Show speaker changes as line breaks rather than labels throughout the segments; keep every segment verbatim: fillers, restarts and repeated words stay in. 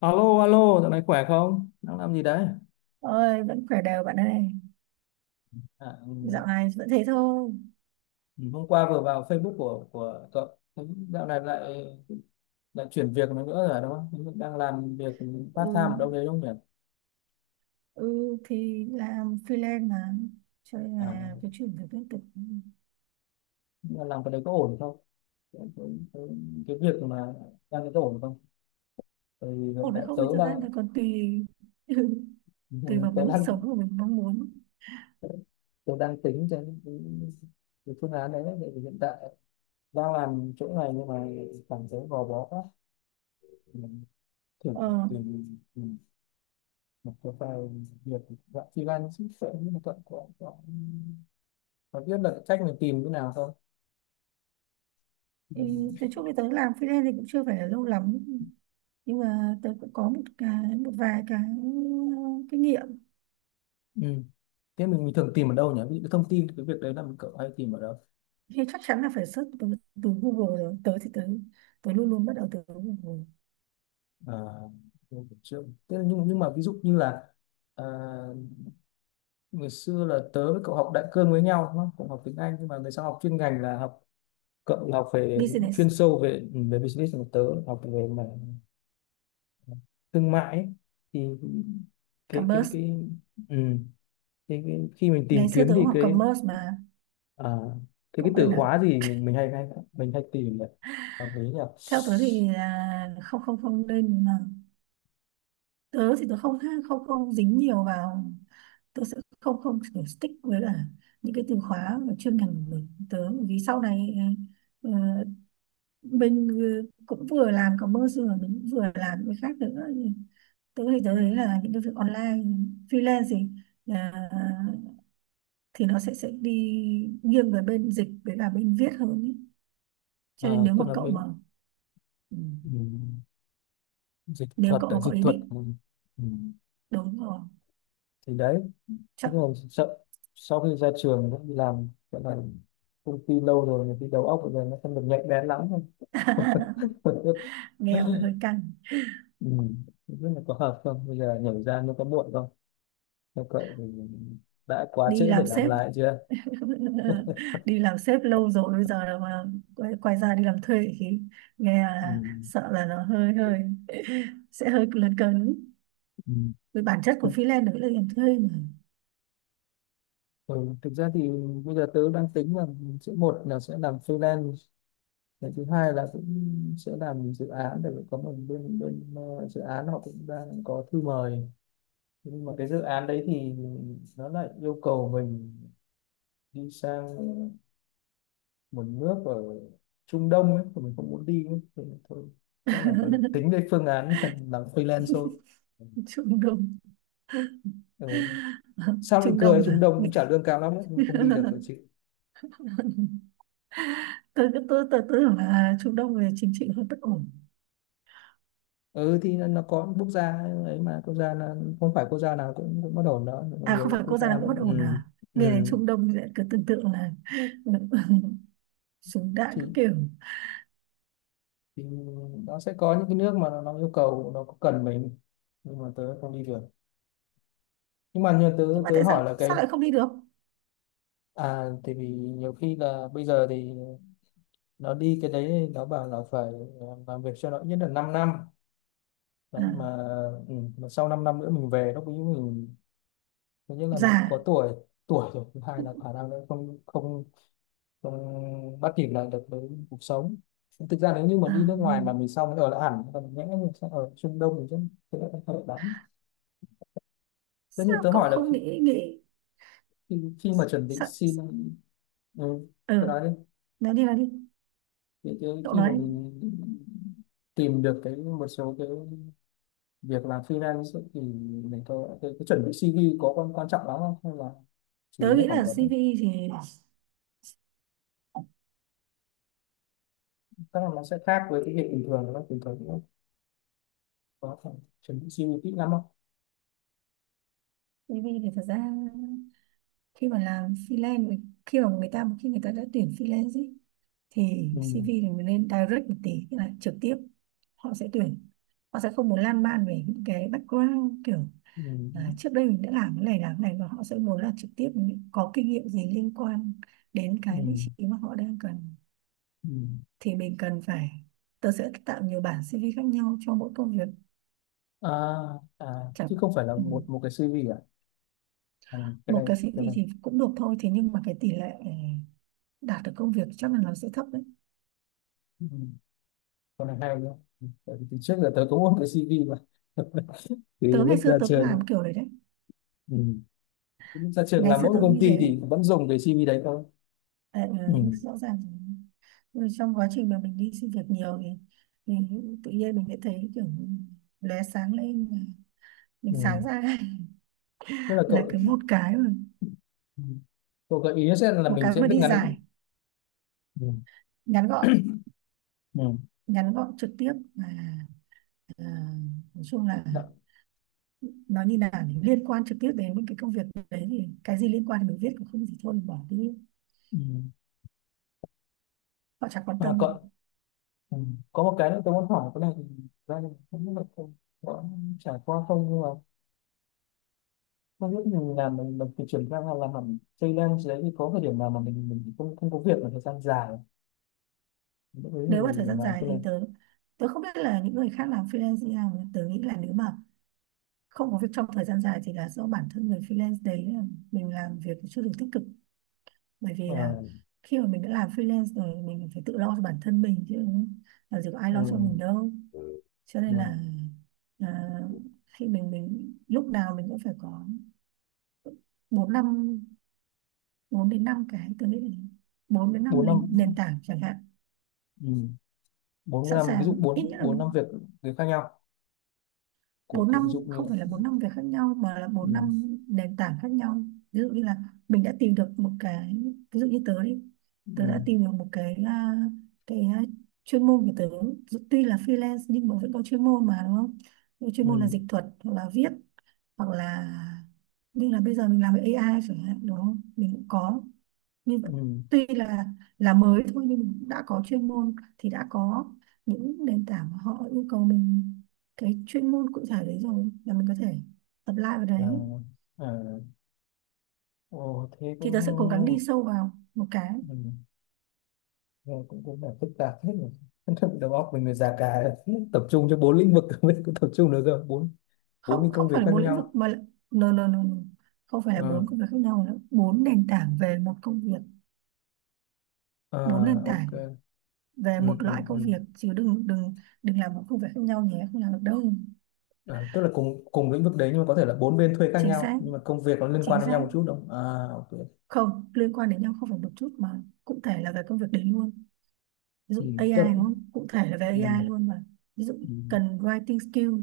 Alo, alo, dạo này khỏe không? Đang làm gì đấy?
Ơi, vẫn khỏe đều bạn ơi.
À, ừm,
Dạo này vẫn thế thôi.
hôm qua vừa vào Facebook của của cậu, thấy dạo này lại lại chuyển việc nữa rồi đúng không? Đang làm việc part
Ừ,
time ở đâu đấy đúng không nhỉ?
ừ thì làm freelance mà, cho nên
À,
là cái chuyển việc liên tục.
nhưng mà làm cái đấy có ổn không? Cái, cái, cái cái việc mà đang có ổn không? Tại vì hiện
Ổn hay
tại
không
tớ
thì thật ra
đang
là còn tùy. Tùy vào
tớ
cái mức
đang
sống của mình mong muốn.
tớ đang tính cho cái, cái phương án đấy, đấy. Tại vì hiện tại đang làm chỗ này nhưng mà cảm thấy gò bó quá. Mình thử
ờ
tìm một cái vài việc dạng freelance chứ sợ nhưng mà cậu có có có biết là cách mình tìm như nào không?
thì
Ừ.
tới chỗ thì tớ làm freelance thì cũng chưa phải là lâu lắm, nhưng mà tớ cũng có một cái một vài cái ừ, kinh nghiệm.
Ừ. Thế mình, mình thường tìm ở đâu nhỉ, ví dụ cái thông tin cái việc đấy là mình cậu hay tìm ở đâu?
Thì chắc chắn là phải search từ, từ Google rồi. Tớ thì tớ tớ luôn luôn bắt đầu từ Google.
À, mình cũng chưa, thế là nhưng nhưng mà ví dụ như là, à, ngày xưa là tớ với cậu học đại cương với nhau đúng không, cũng học tiếng Anh nhưng mà về sau học chuyên ngành là học, cậu là học về
Business.
chuyên sâu về ừ, về business, còn tớ học về mà thương mại ấy. Thì cái cái
Commerce.
cái ừ. Thế cái, khi mình
Ngày
tìm
xưa
kiếm
tớ cũng
thì
học
cái,
commerce mà.
à, thế cái
Cậu quên
từ
à?
khóa gì mình mình hay hay mình hay tìm nhỉ, hợp lý nhỉ.
Theo tớ thì là không không không nên mà. Tớ thì tớ không không không dính nhiều vào. Tớ sẽ không không kiểu stick với là những cái từ khóa và chuyên ngành của mình. Tớ vì sau này à, ờ, mình cũng vừa làm commerce rồi mình cũng vừa làm những cái khác nữa. Tớ thì tớ thấy là những cái việc online freelance thì à, thì nó sẽ sẽ đi nghiêng về bên dịch với cả bên viết hơn ý.
À,
Cho nên nếu mà
tôi nói
cậu mà
đến
ừ,
ừm, dịch
nếu
thuật,
cậu
tại
mà có
dịch
ý
thuật
định,
ừm, ừm,
đúng rồi,
thì đấy, thế
chắc.
rồi sau, sau khi ra trường cũng đi làm, gọi là công ty lâu rồi thì cái đầu óc bây giờ nó không được nhạy bén lắm.
Nghèo phải hơi
Ừm,
căng.
không biết là có hợp không, bây giờ nhảy ra nó có muộn không? Nếu vậy thì đã quá
Đi
trễ để
làm
làm
sếp.
lại chưa?
Đi làm sếp lâu rồi bây giờ là mà quay, quay ra đi làm thuê thì nghe là
Ừm,
sợ là nó hơi hơi sẽ hơi lấn cấn.
ừm.
Với bản chất của freelance đấy là làm thuê mà.
Ừ, thực ra thì bây giờ tớ đang tính là sẽ, một là sẽ làm freelance, cái thứ hai là cũng sẽ làm dự án, để có một bên bên ờ, dự án họ cũng đang có thư mời. Thế nhưng mà cái dự án đấy thì nó lại yêu cầu mình đi sang một nước ở Trung Đông ấy, mà mình không muốn đi ấy. Thì thôi, chắc là phải tính đến phương án làm freelance thôi.
Trung Đông.
Ừ. Sao lại
Trung
cười,
Đông
Trung
mà
Đông
nghĩ-
cũng trả lương cao lắm ấy, nhưng mà không đi được rồi chứ.
tôi cứ tôi tôi tưởng là Trung Đông về chính trị hơi bất ổn.
Ừ thì nó, nó có quốc gia ấy mà, quốc gia là không phải quốc gia nào cũng cũng bất ổn đó, có
À, không
nhiều
phải
quốc
quốc
gia.
gia đang bất ổn
Ừ,
à? Nghe đến
ừ.
Trung Đông thì lại cứ tưởng tượng là súng
Thì,
đạn các kiểu.
thì nó sẽ có những cái nước mà nó, nó yêu cầu nó có cần mình, nhưng mà tớ không đi được. Nhưng mà như tớ
Nhưng mà
tớ
tại sao
hỏi là
sao
cái,
lại không đi được?
à thì vì nhiều khi là bây giờ thì nó đi cái đấy thì nó bảo là phải ờ, làm việc cho nó ít nhất là 5 năm
À,
đấy, mà ừ, mà sau 5 năm nữa mình về lúc ấy mình, thứ nhất là mình
già.
có tuổi, tuổi rồi, thứ hai là khả năng nó không không không bắt kịp lại được với cuộc sống. Thực ra nếu như mà đi
À,
nước ngoài mà mình sau mới ở lại hẳn còn nhẽ, mình sẽ ở Trung Đông thì rất sẽ không hợp lắm. Thế như
sao
tớ
cậu
hỏi là
không
khi,
nghĩ nghĩ?
khi, khi mà chuẩn bị
sao,
xin,
sao?
ừ, tớ
Ừ.
nói đi,
nói đi nói đi
thì cái,
cậu
khi
nói
mà
đi.
mình tìm được cái một số cái việc làm freelance ấy, thì mình có cái, cái chuẩn bị xê vê có quan quan trọng lắm không, hay là chủ
Tớ
yếu là
nghĩ
phỏng
là
vấn?
xê vê thì
Chắc là nó sẽ khác với cái việc bình thường đúng không, bình thường cũng có phải chuẩn bị xi vi kỹ lắm không?
xê vê thì thật ra, khi mà làm freelance, khi mà người ta, khi người ta đã tuyển freelance ý, thì
Ừ.
xê vê thì mình nên direct một tí, tức là trực tiếp. Họ sẽ tuyển, họ sẽ không muốn lan man về những cái background kiểu
Ừ.
à, trước đây mình đã làm cái này làm cái này, và họ sẽ muốn là trực tiếp những- có kinh nghiệm gì liên quan đến
Ừ.
cái vị
Ừ.
trí mà họ đang cần.
Ừ.
Thì mình cần phải, tớ sẽ tạo nhiều bản xê vê khác nhau cho mỗi công việc
À, à
chẳng,
chứ không phải là
ừ,
một một cái xi vi à? À cái
một
này,
cái
cái
xê vê
này,
thì cũng được thôi, thế nhưng mà cái tỷ lệ đạt được công việc chắc là nó sẽ thấp đấy.
ừ, cái này hay nhá. Ừ, tại vì từ trước giờ tớ cũng có một cái xi vi mà từ
tớ ngày
lúc
xưa
ra
tớ cũng làm
trường.
kiểu đấy đấy.
Ừ. Lúc ra trường
Ngày
làm
xưa
mỗi một
tớ cũng
công
như
ty
thế đấy.
thì vẫn dùng cái xi vi đấy thôi.
Ờ, ừ,
Ừ.
rõ ràng, ừ, trong quá trình mà mình đi xin việc nhiều thì, thì tự nhiên mình sẽ thấy kiểu lóe sáng lên, mình
Ừ.
sáng ra.
Tức là
Là
cậu,
cứ một cái mà,
ừ, cậu gợi ý sẽ là
một
mình
cái
sẽ
mà
viết
đi
ngắn.
dài,
Ừ.
ngắn gọn,
Ừ.
ngắn gọn, trực tiếp, và à, nói chung là
Đã-
nó như là liên quan trực tiếp đến những cái công việc đấy, thì cái gì liên quan thì mình viết, cũng không gì thôi mình bỏ đi.
ừ.
Họ chẳng quan
À,
tâm.
cậu, ừ, có một cái nữa tôi muốn hỏi cái này thì ra, thì không biết là cậu có trải qua không. Mà lúc mình làm mình, mình phải chuyển sang là làm hẳn freelance đấy, thì có thời điểm nào mà mình mình không không có việc mà thời gian dài, lúc đấy thì
Nếu mà thời
mình
gian
làm
dài
cái này?
thì tớ tớ không biết là những người khác làm freelance như nào. Tớ nghĩ là nếu mà không có việc trong thời gian dài thì là do bản thân người freelance đấy, ờ, mình làm việc chưa được tích cực, bởi vì
Ờ,
là khi mà mình đã làm freelance rồi mình phải tự lo cho bản thân mình chứ, làm gì có ai
ờ,
lo cho mình đâu. Cho
ờ,
nên là à, khi mình mình lúc nào mình cũng phải có bốn năm, bốn đến năm cái, tôi nghĩ là bốn đến
bốn
năm
năm,
nền, nền tảng chẳng hạn
ừ, bốn
sẵn
năm, ví dụ
sàng. Ít
bốn
nhất là
bốn năm việc, việc khác nhau của
bốn
của ví dụ
năm, không
như,
phải là bốn năm việc khác nhau mà là bốn
ừ,
năm nền tảng khác nhau. Ví dụ như là mình đã tìm được một cái, ví dụ như tớ đi, tớ
ừ,
đã tìm được một cái à, cái à, chuyên môn của tớ, dù tuy là freelance nhưng mà vẫn có chuyên môn mà, đúng không? Cái chuyên môn là
ừ,
dịch thuật hoặc là viết, hoặc là như là bây giờ mình làm với ây ai chẳng hạn, đúng không, mình cũng có. Nhưng
ừ,
tuy là là mới thôi nhưng mình cũng đã có chuyên môn thì đã có những nền tảng mà họ yêu cầu mình cái chuyên môn cụ thể đấy rồi, là mình có thể apply vào
à,
đấy.
à, ồ, thế
Thì
cũng
tớ
ừ,
sẽ cố gắng đi sâu vào một cái.
ừ, nghe cũng cũng là phức tạp hết rồi. Đầu óc mình người già cả, tập trung cho bốn lĩnh vực, mình biết tập trung được rồi, bốn bốn cái
Không, không
công việc
phải là
khác
bốn lĩnh
nhau.
vực mà là, no, no, no, no. Không phải là
Ờ.
bốn công việc khác nhau nữa, bốn nền tảng về một công việc, bốn
À,
nền tảng
ok.
về
Ừ,
một
ừ,
loại công
ừ.
việc, chứ đừng, đừng đừng làm một công việc khác nhau nhé, không làm được đâu.
À, tức là cùng cùng lĩnh vực đấy nhưng mà có thể là bốn bên thuê khác
Chính
nhau,
xác.
nhưng mà công việc nó liên quan
Chính
đến nhau
xác.
một chút đúng không? À, ok.
Không liên quan đến nhau, không phải một chút, mà cụ thể là về công việc đấy luôn. Ví
Ừ,
dụ A I
tức là,
đúng không, cụ thể là về
ừ,
A I luôn mà. Ví dụ
ừ,
cần writing skill,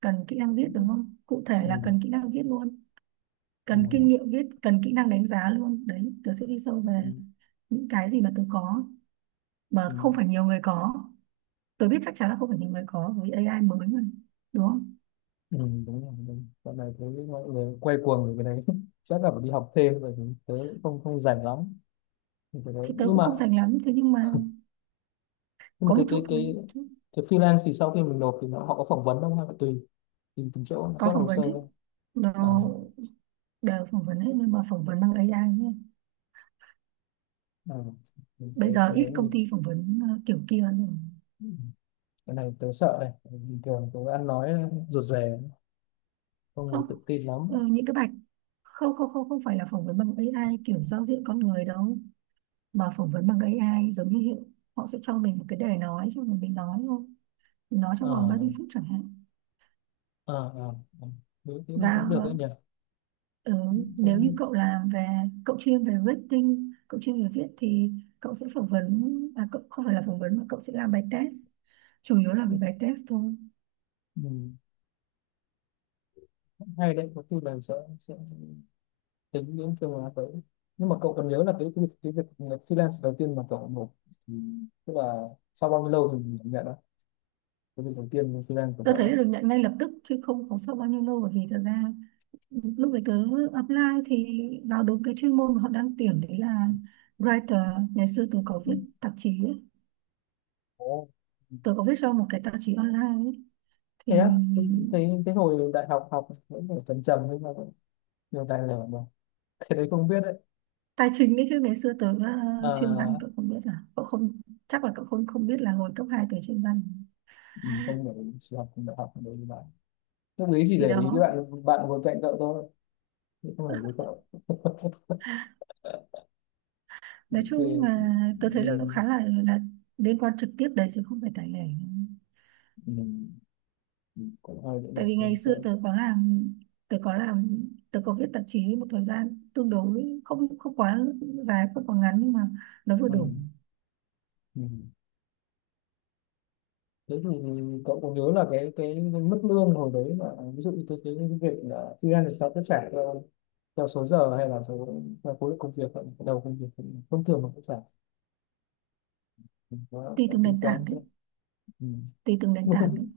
cần kỹ năng viết đúng không, cụ thể
ừ,
là cần kỹ năng viết luôn,
ừ,
cần kinh nghiệm viết, cần kỹ năng đánh giá luôn đấy. Tớ sẽ đi sâu
ừ, ừ,
về những cái gì mà tớ có mà
ừ,
không phải nhiều người có. Tớ biết chắc chắn là không phải nhiều người có vì A I mới mà, đúng không?
ừ, đúng rồi, đúng. Dạo này thấy mọi người quay cuồng về cái đấy. Chắc là phải đi học thêm rồi thì tớ cũng không không rảnh lắm thì cái đấy.
Thì tớ
Nhưng
cũng
mà
không dành lắm, thế nhưng mà
nhưng mà
có một
cái
chút
cái
thôi
cái
chứ.
cái freelance thì sau khi mình nộp thì nó, họ có phỏng vấn không, hay là tùy, tùy từng chỗ nó
Có
xét
phỏng
hồ
vấn
sơ
chứ,
thôi? À,
nó đều phỏng vấn hết, nhưng mà phỏng vấn bằng A I nhé.
à,
Bây
cái
giờ
cái
ít
đấy,
công ty phỏng vấn ờ, kiểu kia rồi.
cái này tớ sợ này, bình thường tớ ăn nói rụt rè không được
Không,
tự tin lắm.
ờ, những cái bạch, không không không không phải là phỏng vấn bằng A I kiểu giao diện con người đâu, mà phỏng vấn bằng A I giống như hiện, họ sẽ cho mình một cái đề nói, xong rồi mình nói thôi, mình nói trong vòng
Ờ,
ba mươi phút chẳng hạn.
ờ, ờ, ờ. Đối tiếng cũng
Và
được đấy nhỉ.
ờ, nếu như
Cũng-
cậu làm về, cậu chuyên về rating, cậu chuyên về viết thì cậu sẽ phỏng vấn, à, cậu không phải là phỏng vấn mà cậu sẽ làm bài test, chủ yếu là về bài test thôi.
ừ. Cũng hay đấy, có khi là sẽ sẽ tính đến phương án tới. Nhưng mà cậu cần nhớ là cái việc cái việc freelance đầu tiên mà cậu nộp thì, tức là sau bao nhiêu lâu thì mình nhận đó, cái việc đầu tiên freelance của
Tôi
cậu ấy?
thấy được nhận ngay lập tức chứ không có sau bao nhiêu lâu, bởi vì thật ra lúc đấy tớ apply thì vào đúng cái chuyên môn mà họ đang tuyển đấy là writer. Ngày xưa tớ có viết tạp chí ấy.
Ồ.
Tớ có viết cho một cái tạp chí online ấy. Thì
Thế á, tôi thấy cái hồi đại học học vẫn phải trầm trầm nhưng mà vẫn nhiều tài liệu mà, cái đấy không biết đấy.
tài chính đấy chứ, ngày xưa tớ uh, chuyên văn,
À,
cậu không biết à? Cậu không, chắc là cậu không, không biết là hồi cấp hai tớ chuyên văn.
mình không phải chỉ học đại học đấy bạn, tâm lý chỉ
Thì
để ý các
đó,
bạn bạn ngồi cạnh cậu thôi, chứ không phải với cậu.
nói chung là
Ok,
tớ thấy là
mình
khá là là liên quan trực tiếp đấy chứ không phải tài lẻ.
mình mình cũng hơi dễ
Tại
dàng
vì ngày
trên xe.
xưa tớ có làm, tớ có làm tớ có viết tạp chí một thời gian tương đối, không, không quá dài không quá ngắn, nhưng mà nó vừa
Ừ.
đủ.
Ừ. Thế thì cậu có nhớ là cái cái mức lương hồi đấy là ví dụ như cái cái cái việc là freelance thì sao sẽ trả theo, theo số giờ hay là số theo khối lượng công việc hay là đầu công việc không, thông thường mà sẽ trả thì nó
Tùy
sẽ
từng
tính
nền
toán
tảng
sẽ?
đấy.
Ừ.
Tùy từng nền
Một
tảng đấy.
thông,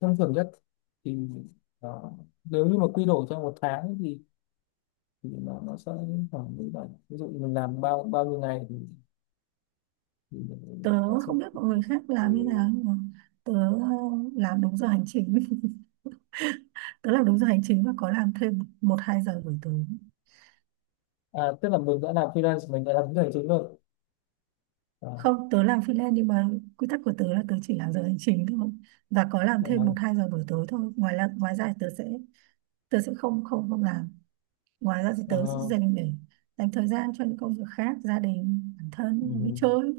thông thường nhất thì đó. Nếu như mà quy đổi trong một tháng thì thì nó nó sẽ đến khoảng mười bảy, ví dụ mình làm bao bao nhiêu ngày thì, thì mình
Tớ
sẽ,
không biết mọi người khác làm như nào, nhưng mà tớ ờ, làm đúng giờ hành chính. Tớ làm đúng giờ hành chính và có làm thêm một hai giờ buổi tối.
à, tức là mình đã làm freelance mình đã làm cái hành chính rồi? À,
Không, tớ làm freelance nhưng mà quy tắc của tớ là tớ chỉ làm giờ hành chính thôi, và có làm thêm một
à,
hai giờ buổi tối thôi, ngoài là ngoài ra thì tớ sẽ tớ sẽ không không không làm. Ngoài ra thì tớ sẽ
à,
dành để dành thời gian cho những công việc khác, gia đình, bản thân và đi
ừ,
chơi.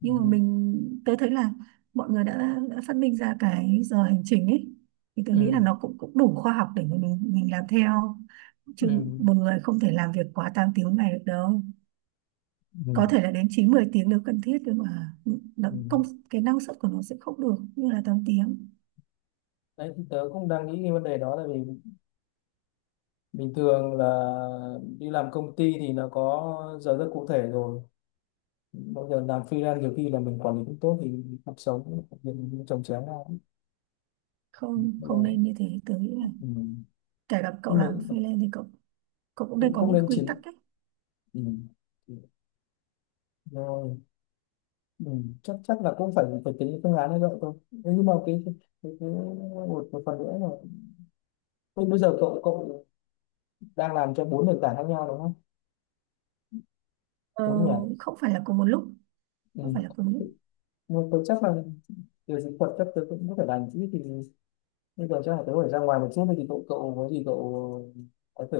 ừ,
Nhưng mà
ừ,
mình tớ thấy là mọi người đã, đã phát minh ra cái giờ hành trình ấy, thì tớ nghĩ là
ừ,
nó cũng cũng đủ khoa học để mà mình mình làm theo
ừ,
chứ.
ừ.
Một người không thể làm việc quá tám tiếng ngày được đâu,
Ừ,
có thể là đến chín mười tiếng nếu cần thiết, nhưng mà nó
ừ.
công cái năng suất của nó sẽ không được như là tám tiếng.
Đấy, thì tớ cũng đang nghĩ cái vấn đề đó là vì bình thường là đi làm công ty thì nó có giờ rất cụ thể rồi, bây giờ làm freelance nhiều khi là mình quản lý cũng tốt thì cuộc sống việc chồng chéo ra. Nên
Không,
là,
không nên như thế. Tớ nghĩ là
ừ.
kể cả cậu
Nhưng mà
làm freelance thì cậu cậu cũng nên
cũng
có
cũng
những
nên
quy tắc
chỉ,
ấy.
ừ, rồi, ừ, chắc chắc là cũng phải phải tính cái phương án như vậy thôi. Thế nhưng mà cái cái, cái cái một, một phần nữa là, thế bây giờ cậu cậu đang làm cho bốn nền tảng khác nhau đúng không,
Ờ,
đúng nhỉ?
không phải là cùng một lúc. Không phải là
Ừ.
cùng một lúc.
Nhưng mà tôi chắc là về dịch thuật chắc tôi cũng có thể làm chứ, thì bây giờ chắc là tôi phải ra ngoài một chút, thì cậu cậu có gì cậu có thể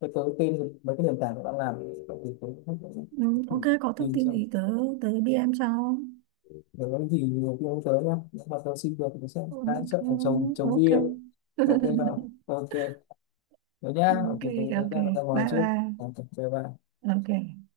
cho tôi tên mấy cái nền tảng cậu đang làm thì tôi cũng- cũng-
Ừ, ok,
cũng-
có thông
tìm
tin
xem.
gì tớ, tớ đê em sau.
Để nói gì nhiều khi ông tới nhá, nếu mà tôi xin được thì tôi sẽ
Ừ,
hái
ok.
chất ở trồng trồng
Ok.
bia. Ok vào, ok, thế nhá, ok,
Ok.
tôi tôi
Ok,
ra ra ngoài
bye
trước.
bye.
Ok bye bye.
Ok.